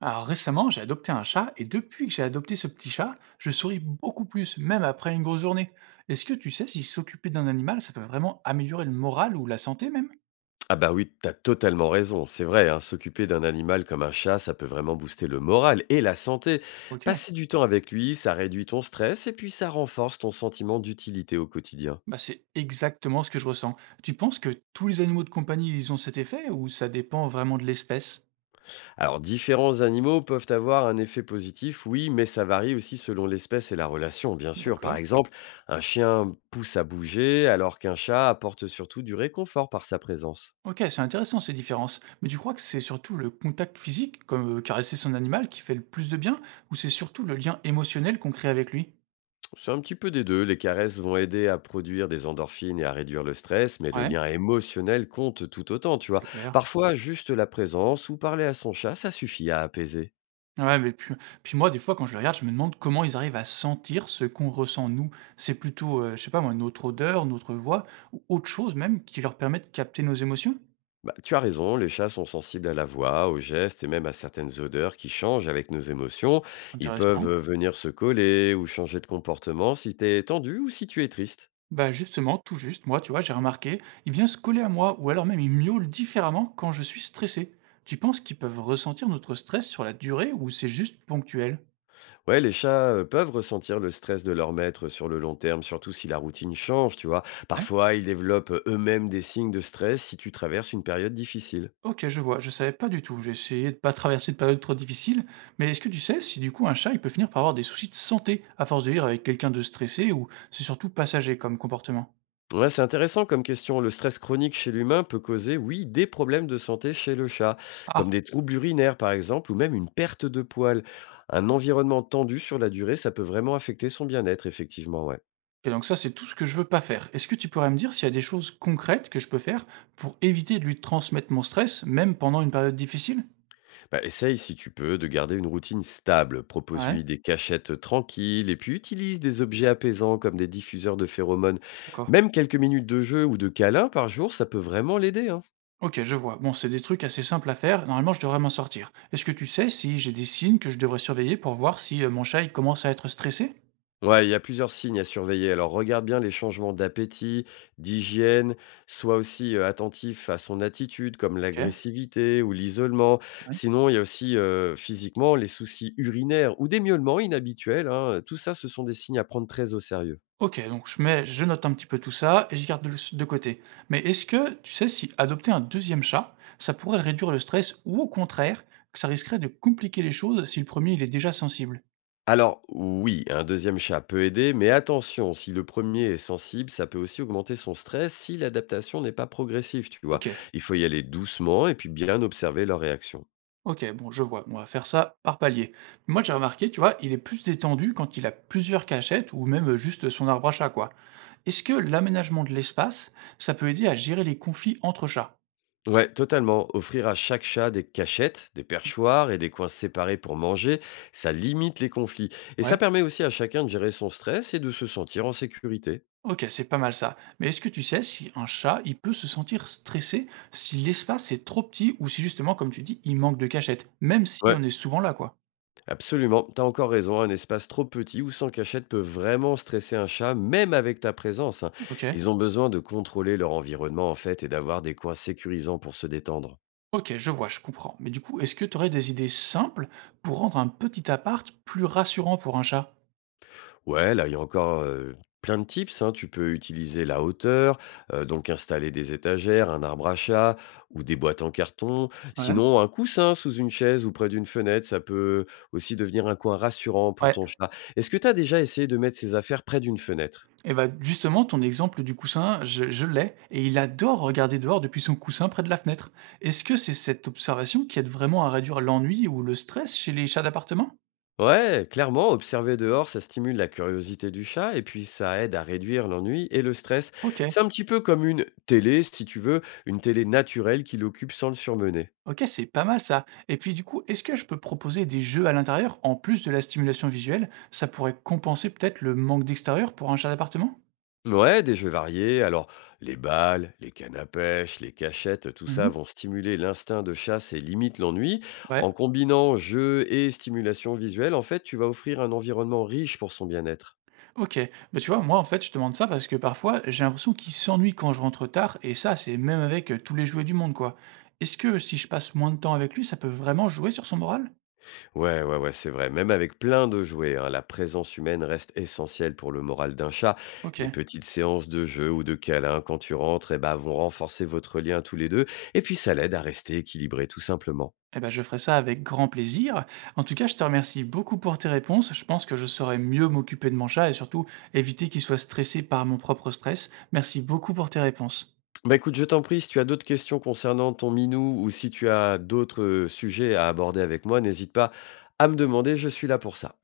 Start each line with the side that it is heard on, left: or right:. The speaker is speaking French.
right: Alors récemment, j'ai adopté un chat et depuis que j'ai adopté ce petit chat, je souris beaucoup plus, même après une grosse journée. Est-ce que tu sais si s'occuper d'un animal, ça peut vraiment améliorer le moral ou la santé même?
left: Ah bah oui, t'as totalement raison, c'est vrai, hein, s'occuper d'un animal comme un chat, ça peut vraiment booster le moral et la santé.
right: Ok.
left: Passer du temps avec lui, ça réduit ton stress et puis ça renforce ton sentiment d'utilité au quotidien.
right: Bah c'est exactement ce que je ressens. Tu penses que tous les animaux de compagnie, ils ont cet effet ou ça dépend vraiment de l'espèce?
left: Alors différents animaux peuvent avoir un effet positif, oui, mais ça varie aussi selon l'espèce et la relation, bien sûr. Par
right: D'accord.
left: exemple, un chien pousse à bouger alors qu'un chat apporte surtout du réconfort par sa présence.
right: Ok, c'est intéressant ces différences. Mais tu crois que c'est surtout le contact physique, comme caresser son animal, qui fait le plus de bien, ou c'est surtout le lien émotionnel qu'on crée avec lui?
left: C'est un petit peu des 2. Les caresses vont aider à produire des endorphines et à réduire le stress, mais le
right: Ouais,
left: lien émotionnel compte tout autant, tu vois.
right: c'est clair.
left: Parfois, juste la présence ou parler à son chat, ça suffit à apaiser.
right: Ouais, mais puis puis moi, des fois, quand je les regarde, je me demande comment ils arrivent à sentir ce qu'on ressent nous. C'est plutôt, je sais pas moi, notre odeur, notre voix ou autre chose même qui leur permet de capter nos émotions?
left: Bah, tu as raison, les chats sont sensibles à la voix, aux gestes et même à certaines odeurs qui changent avec nos émotions. Ils peuvent
right: Intéressant.
left: venir se coller ou changer de comportement si tu es tendu ou si tu es triste.
right: Bah, justement, tout juste, moi, tu vois, j'ai remarqué, il vient se coller à moi ou alors même il miaule différemment quand je suis stressé. Tu penses qu'ils peuvent ressentir notre stress sur la durée ou c'est juste ponctuel?
left: Ouais, les chats peuvent ressentir le stress de leur maître sur le long terme, surtout si la routine change, tu vois.
right: Ouais.
left: Parfois, ils développent eux-mêmes des signes de stress si tu traverses une période difficile.
right: OK, je vois, je savais pas du tout. J'ai essayé de pas traverser de période trop difficile, mais est-ce que tu sais si du coup un chat, il peut finir par avoir des soucis de santé à force de vivre avec quelqu'un de stressé ou c'est surtout passager comme comportement?
left: Ouais, c'est intéressant comme question. Le stress chronique chez l'humain peut causer, oui, des problèmes de santé chez le chat,
right: Ah.
left: comme des troubles urinaires par exemple, ou même une perte de poils. Un environnement tendu sur la durée, ça peut vraiment affecter son bien-être, effectivement, ouais.
right: OK, donc ça c'est tout ce que je veux pas faire. Est-ce que tu pourrais me dire s'il y a des choses concrètes que je peux faire pour éviter de lui transmettre mon stress, même pendant une période difficile?
left: Bah, essaye, si tu peux, de garder une routine stable.
right: Ouais,
left: Propose-lui des cachettes tranquilles et puis utilise des objets apaisants comme des diffuseurs de phéromones.
right: d'accord.
left: Même quelques minutes de jeu ou de câlin par jour, ça peut vraiment l'aider, hein.
right: OK, je vois. Bon, c'est des trucs assez simples à faire. Normalement, je devrais m'en sortir. Est-ce que tu sais si j'ai des signes que je devrais surveiller pour voir si mon chat il commence à être stressé?
left: Ouais, il y a plusieurs signes à surveiller. Alors regarde bien les changements d'appétit, d'hygiène. Sois aussi attentif à son attitude, comme
right: OK.
left: l'agressivité ou l'isolement.
right: Ouais.
left: Sinon, il y a aussi physiquement les soucis urinaires ou des miaulements inhabituels, hein. Tout ça, ce sont des signes à prendre très au sérieux.
right: OK, donc je mets je note un petit peu tout ça et je garde le de côté. Mais est-ce que tu sais si adopter un deuxième chat, ça pourrait réduire le stress ou au contraire, que ça risquerait de compliquer les choses si le premier il est déjà sensible?
left: Alors oui, un deuxième chat peut aider, mais attention, si le premier est sensible, ça peut aussi augmenter son stress si l'adaptation n'est pas progressive, tu vois.
right: OK.
left: Il faut y aller doucement et puis bien observer leur réaction.
right: OK, bon je vois, on va faire ça par palier. Moi j'ai remarqué, tu vois, il est plus détendu quand il a plusieurs cachettes ou même, juste son arbre à chat quoi. Est-ce que l'aménagement de l'espace, ça peut aider à gérer les conflits entre chats?
left: Ouais, totalement. Offrir à chaque chat des cachettes, des perchoirs et des coins séparés pour manger, ça limite les conflits. Et ça
right: Ouais.
left: permet aussi à chacun de gérer son stress et de se sentir en sécurité.
right: OK, c'est pas mal ça. Mais est-ce que tu sais si un chat, il peut se sentir stressé si l'espace est trop petit ou si justement, comme tu dis, il manque de cachette, même si
left: Ouais,
right: on est souvent là, quoi?
left: absolument, t'as encore raison, un espace trop petit ou sans cachette peut vraiment stresser un chat, même avec ta présence, hein.
right: OK.
left: Ils ont besoin de contrôler leur environnement en fait et d'avoir des coins sécurisants pour se détendre.
right: OK, je vois, je comprends. Mais du coup, est-ce que tu aurais des idées simples pour rendre un petit appart plus rassurant pour un chat?
left: Ouais, là il y a encore plein de tips, hein. Tu peux utiliser la hauteur, donc installer des étagères, un arbre à chat ou des boîtes en carton.
right: Ouais.
left: Sinon, un coussin sous une chaise ou près d'une fenêtre, ça peut aussi devenir un coin rassurant pour
right: Ouais,
left: ton chat. Est-ce que t'as déjà essayé de mettre ses affaires près d'une fenêtre?
right: et bah justement, ton exemple du coussin, je l'ai, et il adore regarder dehors depuis son coussin près de la fenêtre. Est-ce que c'est cette observation qui aide vraiment à réduire l'ennui ou le stress chez les chats d'appartement?
left: Ouais, clairement, observer dehors, ça stimule la curiosité du chat et puis ça aide à réduire l'ennui et le stress.
right: Ok.
left: C'est un petit peu comme une télé, si tu veux, une télé naturelle qui l'occupe sans le surmener.
right: OK, c'est pas mal ça. Et puis du coup, est-ce que je peux proposer des jeux à l'intérieur en plus de la stimulation visuelle? Ça pourrait compenser peut-être le manque d'extérieur pour un chat d'appartement?
left: Ouais, des jeux variés, alors les balles, les cannes à pêche, les cachettes, tout ça
right: Mmh.
left: vont stimuler l'instinct de chasse et limite l'ennui.
right: Ouais,
left: En combinant jeu et stimulation visuelle, en fait, tu vas offrir un environnement riche pour son bien-être.
right: OK. Bah, tu vois, moi en fait, je te demande ça parce que parfois, j'ai l'impression qu'il s'ennuie quand je rentre tard et ça, c'est même avec, tous les jouets du monde, quoi. Est-ce que si je passe moins de temps avec lui, ça peut vraiment jouer sur son moral?
left: Ouais, ouais, ouais, c'est vrai. Même avec plein de jouets, hein, la présence humaine reste essentielle pour le moral d'un chat. Des
right: OK.
left: petites séances de jeu ou de câlins quand tu rentres eh ben, vont renforcer votre lien tous les deux. Et puis, ça l'aide à rester équilibré, tout simplement.
right: Eh ben, je ferai ça avec grand plaisir. En tout cas, je te remercie beaucoup pour tes réponses. Je pense que je saurais mieux m'occuper de mon chat et surtout éviter qu'il soit stressé par mon propre stress. Merci beaucoup pour tes réponses.
left: Bah écoute, je t'en prie, si tu as d'autres questions concernant ton minou ou si tu as d'autres sujets à aborder avec moi, n'hésite pas à me demander, je suis là pour ça.